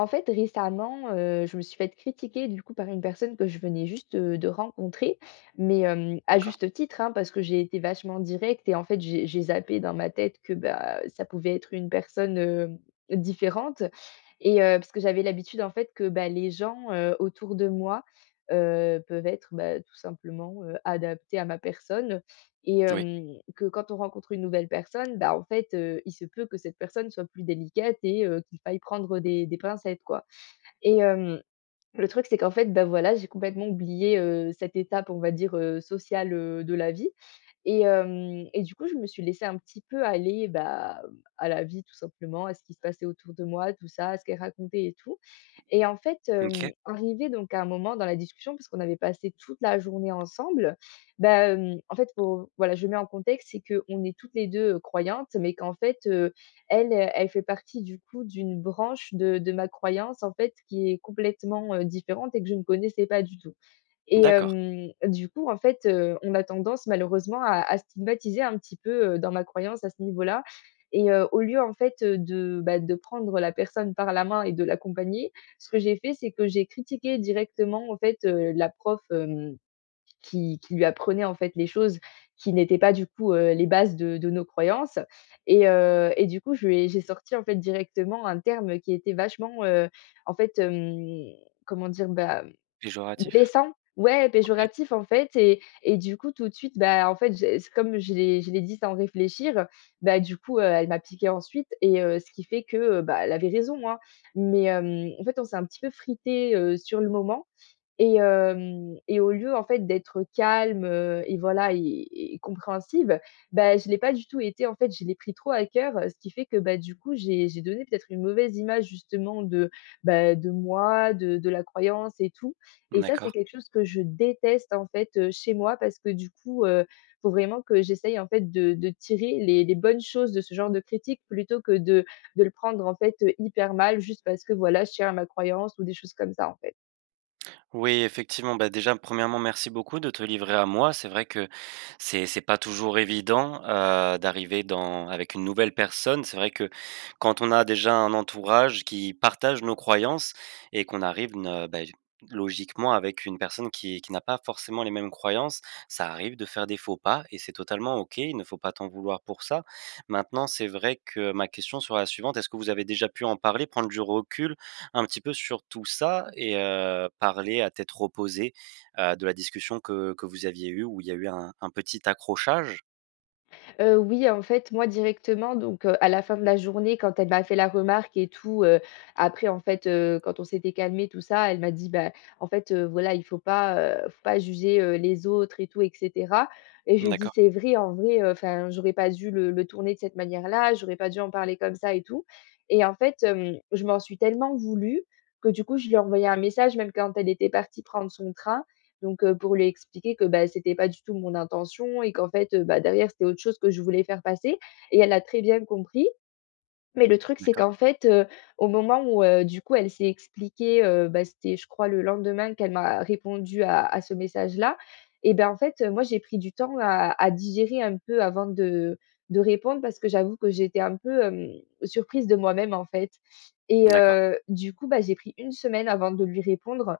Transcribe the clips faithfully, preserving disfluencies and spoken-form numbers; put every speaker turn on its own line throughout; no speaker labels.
En fait, récemment, heu, je me suis fait critiquer du coup par une personne que je venais juste, heu, de rencontrer, mais hem, à
D'accord.
juste titre, hein, parce que j'ai été vachement directe et en fait, j'ai j'ai zappé dans ma tête que, bah, ça pouvait être une personne, heu, différente et heu, parce que j'avais l'habitude en fait que, bah, les gens, heu, autour de moi, heu, peuvent être, bah, tout simplement, heu, adaptés à ma personne. Et
Oui.
hem, que quand on rencontre une nouvelle personne, bah, en fait, heu, il se peut que cette personne soit plus délicate et heu, qu'il faille prendre des des pincettes, quoi. Et hem, le truc, c'est qu'en fait, bah, voilà, j'ai complètement oublié, heu, cette étape, on va dire, heu, sociale, heu, de la vie. Et hem et du coup, je me suis laissée un petit peu aller, bah, à la vie, tout simplement, à ce qui se passait autour de moi, tout ça, à ce qu'elle racontait et tout. Et en fait, hem,
OK.
arrivé donc à un moment dans la discussion, parce qu'on avait passé toute la journée ensemble, bah, hem, en fait, faut voilà, je mets en contexte, c'est qu'on est toutes les deux heu, croyantes, mais qu'en fait, heu, elle, heu, elle fait partie du coup d'une branche de de ma croyance, en fait, qui est complètement, heu, différente et que je ne connaissais pas du tout. Et
D'accord.
hem, du coup, en fait, heu, on a tendance malheureusement à à stigmatiser un petit peu, heu, dans ma croyance à ce niveau-là et heu, au lieu en fait, heu, de, bah, de prendre la personne par la main et de l'accompagner, ce que j'ai fait, c'est que j'ai critiqué directement en fait, heu, la prof, hem, qui qui lui apprenait en fait les choses qui n'étaient pas du coup, heu, les bases de de nos croyances et heu et du coup, je lui ai j'ai sorti en fait directement un terme qui était vachement, heu, en fait, hem, comment dire? Bah,
Péjoratif?
blessant, ouais,
OK.
péjoratif en fait et et du coup tout de suite, bah, en fait, j'ai c comme je l'ai je l'ai dit sans réfléchir, bah, du coup, heu, elle m'a piquée ensuite et heu, ce qui fait que, heu, bah, elle avait raison, hein. Mais hem, en fait, on s'est un petit peu frité heu, sur le moment et hem et au lieu, en fait, d'être calme, heu et voilà et et compréhensive, bah, je l'ai pas du tout été. En fait, je l'ai pris trop à cœur, heu, ce qui fait que, bah, du coup, j'ai j'ai donné peut-être une mauvaise image justement de, bah, de moi, de de la croyance et tout et ça, c'est
D'accord.
quelque chose que je déteste, en fait, heu, chez moi parce que du coup, heu, faut vraiment que j'essaye, en fait, de de tirer les les bonnes choses de ce genre de critique plutôt que de de le prendre, en fait, heu, hyper mal juste parce que, voilà, je tiens à ma croyance ou des choses comme ça, en fait.
Oui, effectivement, bah, déjà, premièrement, merci beaucoup de te livrer à moi. C'est vrai que c'est c'est pas toujours évident euh, d'arriver dans avec une nouvelle personne. C'est vrai que quand on a déjà un entourage qui partage nos croyances et qu'on arrive ne- bah, logiquement avec une personne qui, qui n'a pas forcément les mêmes croyances, ça arrive de faire des faux pas et c'est totalement OK. Il ne faut pas t'en vouloir pour ça. Maintenant, c'est vrai que ma question sera la suivante. Est-ce que vous avez déjà pu en parler, prendre du recul un petit peu sur tout ça et heu, parler à tête reposée, heu, de la discussion que que vous aviez eue où il y a eu un un petit accrochage?
Heu, oui, en fait, moi directement, donc heu, à la fin de la journée, quand elle m'a fait la remarque et tout, heu, après en fait, heu, quand on s'était calmé, tout ça, elle m'a dit: «Bah, en fait, heu, voilà, il faut pas, heu, faut pas juger, heu, les autres et tout et cetera» et je lui ai dit:
D'accord,
«C'est vrai, en vrai, enfin, j'aurais pas dû le le tourner de cette manière-là, j'aurais pas dû en parler comme ça et tout» et en fait, hem, je m'en suis tellement voulu que du coup, je lui ai envoyé un message même quand elle était partie prendre son train donc heu, pour lui expliquer que, bah, c'était pas du tout mon intention et qu'en fait, heu, bah, derrière, c'était autre chose que je voulais faire passer et elle a très bien compris mais le truc, c'est
d'accord,
qu'en fait, heu, au moment où, heu, du coup, elle s'est expliquée, heu, bah, c'était je crois le lendemain qu'elle m'a répondu à à ce message-là et ben, en fait, euh, moi, j'ai pris du temps à à digérer un peu avant de de répondre parce que j'avoue que j'étais un peu, hem, surprise de moi-même, en fait et
d'accord,
heu, du coup, bah, j'ai pris une semaine avant de lui répondre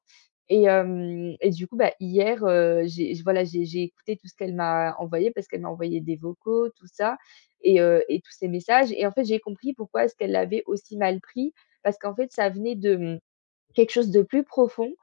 et hem et du coup, bah, hier, heu, j'ai voilà, j'ai j'ai écouté tout ce qu'elle m'a envoyé parce qu'elle m'a envoyé des vocaux, tout ça et heu et tous ces messages et en fait, j'ai compris pourquoi est-ce qu'elle l'avait aussi mal pris, parce qu'en fait, ça venait de, mmh, quelque chose de plus profond,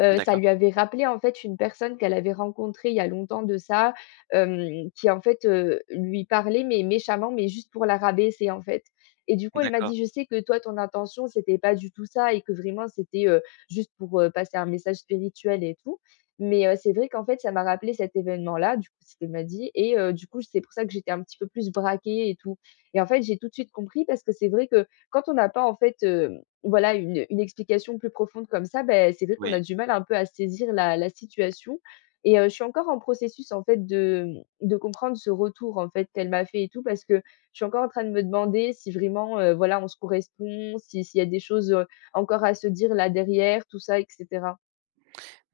heu, ça
d'accord,
lui avait rappelé, en fait, une personne qu'elle avait rencontrée il y a longtemps de ça, hem, qui, en fait, heu, lui parlait, mais méchamment, mais juste pour la rabaisser, en fait et du coup, elle m'a
d'accord,
dit: «Je sais que toi, ton intention, c'était pas du tout ça et que vraiment c'était, heu, juste pour, heu, passer un message spirituel et tout» mais heu, c'est vrai qu'en fait, ça m'a rappelé cet événement-là, du coup, ce qu'elle m'a dit et heu, du coup, c'est pour ça que j'étais un petit peu plus braquée et tout et en fait, j'ai tout de suite compris parce que c'est vrai que quand on n'a pas, en fait, heu voilà, une une explication plus profonde comme ça, ben c'est vrai qu'on a
oui.
du mal un peu à saisir la la situation et heu, je suis encore en processus, en fait, de, mmh, de comprendre ce retour, en fait, qu'elle m'a fait et tout parce que je suis encore en train de me demander si vraiment, heu, voilà, on se correspond, si s'il y a des choses, heu, encore à se dire là derrière, tout ça et cetera.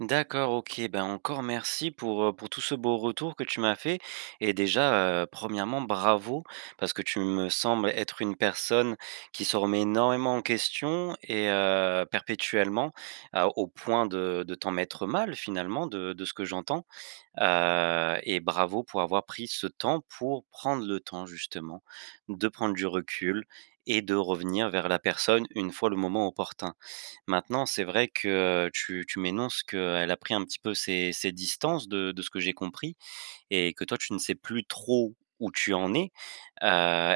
D'accord, OK, ben, encore merci pour, heu, pour tout ce beau retour que tu m'as fait et déjà, heu, primo°, bravo parce que tu me sembles être une personne qui se remet énormément en question et heu, perpétuellement, heu, au point de de t'en mettre mal finalement de de ce que j'entends. Heu et bravo pour avoir pris ce temps pour prendre le temps justement de prendre du recul et de revenir vers la personne une fois le moment opportun. Maintenant, c'est vrai que, tu tu m'énonces qu'elle a pris un petit peu ses ses distances de de ce que j'ai compris et que toi, tu ne sais plus trop où tu en es. Heu,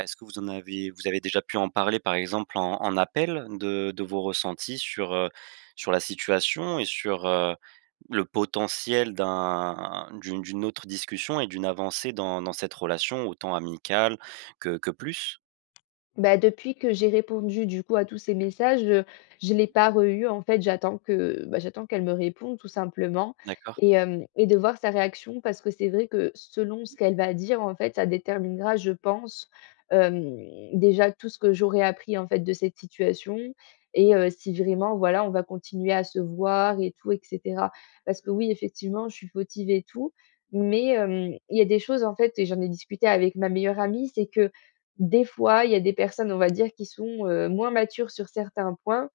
Est-ce que vous en avez vous avez déjà pu en parler, par exemple, en en appel de de vos ressentis sur, heu, sur la situation et sur, heu, le potentiel d'un d'une d'une autre discussion et d'une avancée dans dans cette relation, autant amicale que que plus?
Bah, depuis que j'ai répondu du coup à tous ces messages, heu, je ne l'ai pas re en fait, j'attends que, bah, j'attends qu'elle me réponde tout simplement
D'accord,
et hem et de voir sa réaction parce que c'est vrai que selon ce qu'elle va dire en fait, ça déterminera je pense, hem, déjà tout ce que j'aurai appris en fait de cette situation et heu, si vraiment voilà, on va continuer à se voir et tout et cetera. Parce que oui, effectivement, je suis fautive et tout, mais hem, il y a des choses en fait et j'en ai discuté avec ma meilleure amie, c'est que des fois, il y a des personnes, on va dire, qui sont, heu, moins matures sur certains points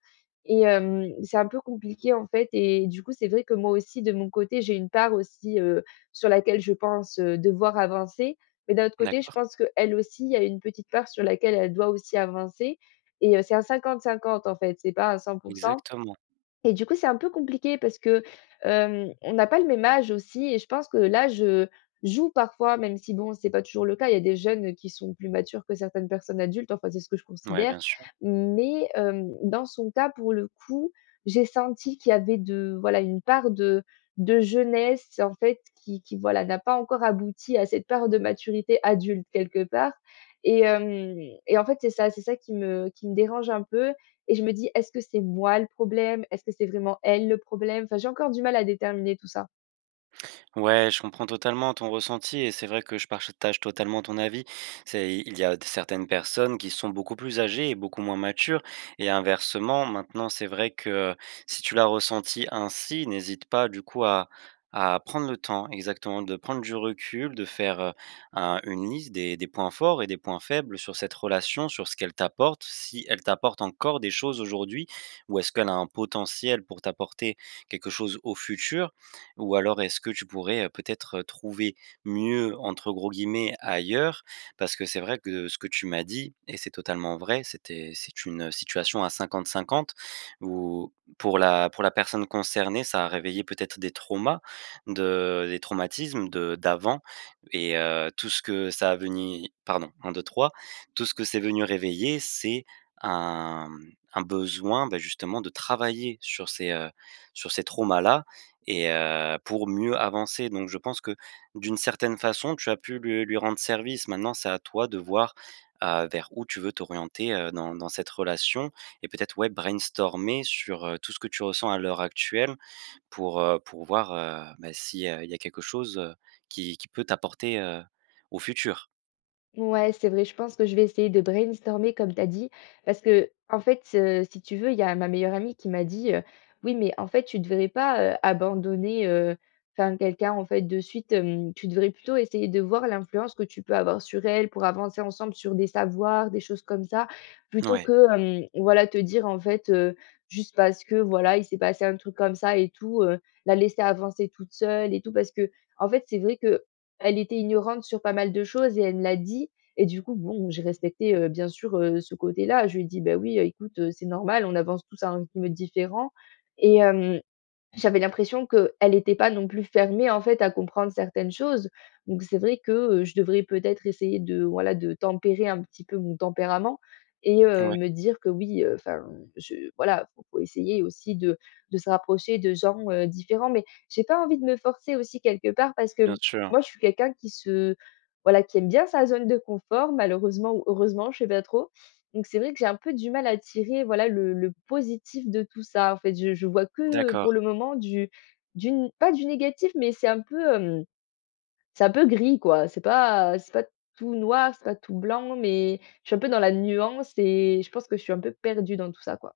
et hem, c'est un peu compliqué, en fait et du coup, c'est vrai que moi aussi, de mon côté, j'ai une part aussi, heu, sur laquelle je pense, heu, devoir avancer. Mais d'un autre côté, je
d'accord,
pense qu'elle aussi, il y a une petite part sur laquelle elle doit aussi avancer et heu, c'est un cinquante-cinquante en fait. C'est pas un cent pour cent.
exactement.
Et du coup, c'est un peu compliqué parce que, hem, on n'a pas le même âge aussi et je pense que là, je joue parfois, même si bon, c'est pas toujours le cas. Il y a des jeunes qui sont plus matures que certaines personnes adultes, enfin, c'est ce que je
Ouais,
considère.
bien sûr.
Mais, hem, dans son cas, pour le coup, j'ai senti qu'il y avait de voilà, une part de de jeunesse, en fait, qui qui voilà, n'a pas encore abouti à cette part de maturité adulte quelque part et hem et en fait, c'est ça, c'est ça qui me qui me dérange un peu et je me dis: «Est-ce que c'est moi le problème? Est-ce que c'est vraiment elle le problème?» enfin, j'ai encore du mal à déterminer tout ça.
Ouais, je comprends totalement ton ressenti et c'est vrai que je partage totalement ton avis. C'est, il y a d- certaines personnes qui sont beaucoup plus âgées et beaucoup moins matures. Et inversement, maintenant, c'est vrai que si tu l'as ressenti ainsi, n'hésite pas du coup à, à prendre le temps, exactement, de prendre du recul, de faire euh, un- une liste des, des points forts et des points faibles sur cette relation, sur ce qu'elle t'apporte, si elle t'apporte encore des choses aujourd'hui ou est-ce qu'elle a un potentiel pour t'apporter quelque chose au futur. Ou alors est-ce que tu pourrais, heu, peut-être, heu, trouver «mieux» entre gros guillemets ailleurs? Parce que c'est vrai que ce que tu m'as dit et c'est totalement vrai, c'était c'est une, situation à cinquante cinquante où pour la pour la personne concernée, ça a réveillé peut-être des traumas, de des traumatismes de d'avant et heu, tout ce que ça a venu pardon, un deux trois tout ce que c'est venu réveiller, c'est un, mmh, un besoin, bah, justement de travailler sur ces, heu, sur ces traumas-là et heu, pour mieux avancer, donc je pense que d'une certaine façon, tu as pu lui lui rendre service. Maintenant, c'est à toi de voir, heu, vers où tu veux t'orienter, heu, dans dans cette relation et peut-être, ouais, brainstormer sur, heu, tout ce que tu ressens à l'heure actuelle pour, heu, pour voir, heu, bah, si, heu, il y a quelque chose, heu, qui qui peut t'apporter, heu, au futur.
Ouais, c'est vrai, je pense que je vais essayer de brainstormer comme tu as dit, parce que en fait, heu, si tu veux, il y a ma meilleure amie qui m'a dit, heu: «Oui, mais en fait, tu devrais pas, heu, abandonner, heu, enfin, quelqu'un, en fait, de suite, hem, tu devrais plutôt essayer de voir l'influence que tu peux avoir sur elle pour avancer ensemble sur des savoirs, des choses comme ça, plutôt
Ouais,
que, hem, voilà, te dire, en fait, heu, juste parce que, voilà, il s'est passé un truc comme ça et tout, heu, la laisser avancer toute seule et tout». Parce que en fait, c'est vrai que elle était ignorante sur pas mal de choses et elle me l'a dit et du coup, bon, j'ai respecté, heu, bien sûr, heu, ce côté-là. Je lui ai dit: «Bah oui, heu, écoute, heu, c'est normal, on avance tous à un rythme différent» et hem j'avais l'impression qu'elle était pas non plus fermée, en fait, à comprendre certaines choses. Donc c'est vrai que, heu, je devrais peut-être essayer de, voilà, de tempérer un petit peu mon tempérament et heu,
ouais,
me dire que oui, enfin, je voilà, faut faut essayer aussi de de se rapprocher de gens, heu, différents. Mais j'ai pas envie de me forcer aussi quelque part parce
bien
que
sûr.
moi, je suis quelqu'un qui se voilà, qui aime bien sa zone de confort malheureusement ou heureusement, je sais pas trop. Donc c'est vrai que j'ai un peu du mal à tirer, voilà, le le positif de tout ça. En fait, je je vois que, euh,
D'accord.
pour le moment, du du n pas du négatif, mais c'est un peu, hem, c'est un peu gris, quoi. C'est pas c'est pas tout noir, c'est pas tout blanc, mais je suis un peu dans la nuance et je pense que je suis un peu perdue dans tout ça, quoi.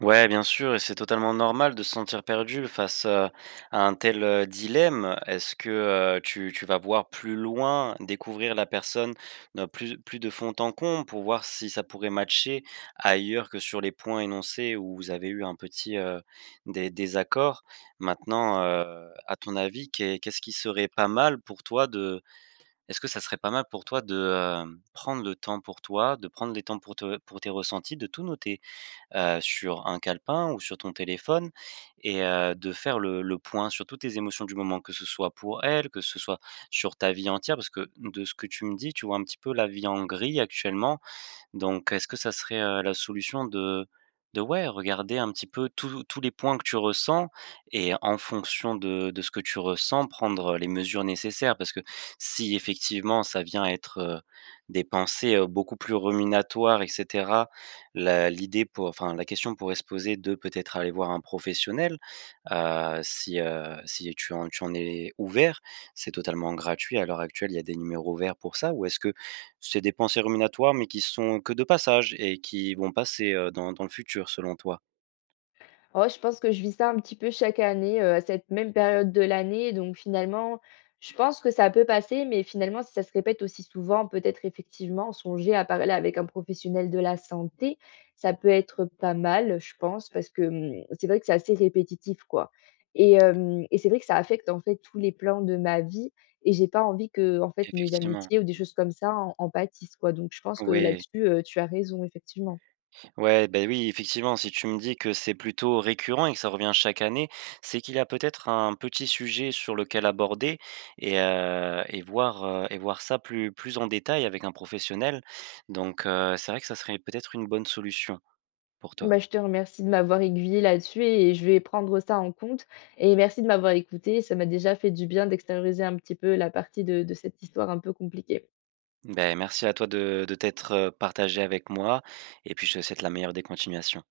Ouais, bien sûr, et c'est totalement normal de se sentir perdu face, heu, à un tel, heu, dilemme. Est-ce que, heu, tu tu vas voir plus loin, découvrir la personne, heu, plus plus de fond en comble pour voir si ça pourrait matcher ailleurs que sur les points énoncés où vous avez eu un petit, heu, dé désaccord? Maintenant, heu, à ton avis, qu'est qu'est-ce qui serait pas mal pour toi de est-ce que ça serait pas mal pour toi de, hem, prendre le temps pour toi, de prendre les temps pour te pour tes ressentis, de tout noter? heu, sur un calepin ou sur ton téléphone et heu, de faire le le point sur toutes tes émotions du moment, que ce soit pour elle, que ce soit sur ta vie entière. Parce que de ce que tu me dis, tu vois un petit peu la vie en gris actuellement donc est-ce que ça serait, heu, la solution de de ouais, regarder un petit peu tous tous les points que tu ressens et en fonction de de ce que tu ressens, prendre, les mesures nécessaires? Parce que si effectivement ça vient être, heu, des pensées, heu, beaucoup plus ruminatoires et cetera, la l'idée pour enfin la question pourrait se poser de peut-être aller voir un professionnel, heu, si, heu, si tu en tu en es ouvert. C'est totalement gratuit à l'heure actuelle, il y a des numéros verts pour ça ou est-ce que c'est des pensées ruminatoires, mais qui sont que de passage et qui vont passer, heu, dans dans le futur, selon toi?
Oh, je pense que je vis ça un petit peu chaque année, heu, à cette même période de l'année, donc finalement, je pense que ça peut passer, mais finalement, si ça se répète aussi souvent, peut-être effectivement songer à parler avec un professionnel de la santé, ça peut être pas mal, je pense, parce que, mmh, c'est vrai que c'est assez répétitif, quoi et hem et c'est vrai que ça affecte, en fait, tous les plans de ma vie et j'ai pas envie que en fait mes
Effectivement,
amitiés ou des choses comme ça en en pâtissent, quoi, donc je pense que
oui.
là-dessus, heu, tu as raison, effectivement.
Ouais, ben oui, effectivement, si tu me dis que c'est plutôt récurrent et que ça revient chaque année, c'est qu'il y a peut-être un petit sujet sur lequel aborder et heu et voir, heu et voir ça plus plus en détail avec un professionnel. Donc heu, c'est vrai que ça serait peut-être une bonne solution pour toi.
Bah, je te remercie de m'avoir aiguillée là-dessus et je vais prendre ça en compte et merci de m'avoir écoutée. Ça m'a déjà fait du bien d'extérioriser un petit peu la partie de de cette histoire un peu compliquée.
Ben merci à toi de de t'être, heu, partagé avec moi et puis je te souhaite la meilleure des continuations.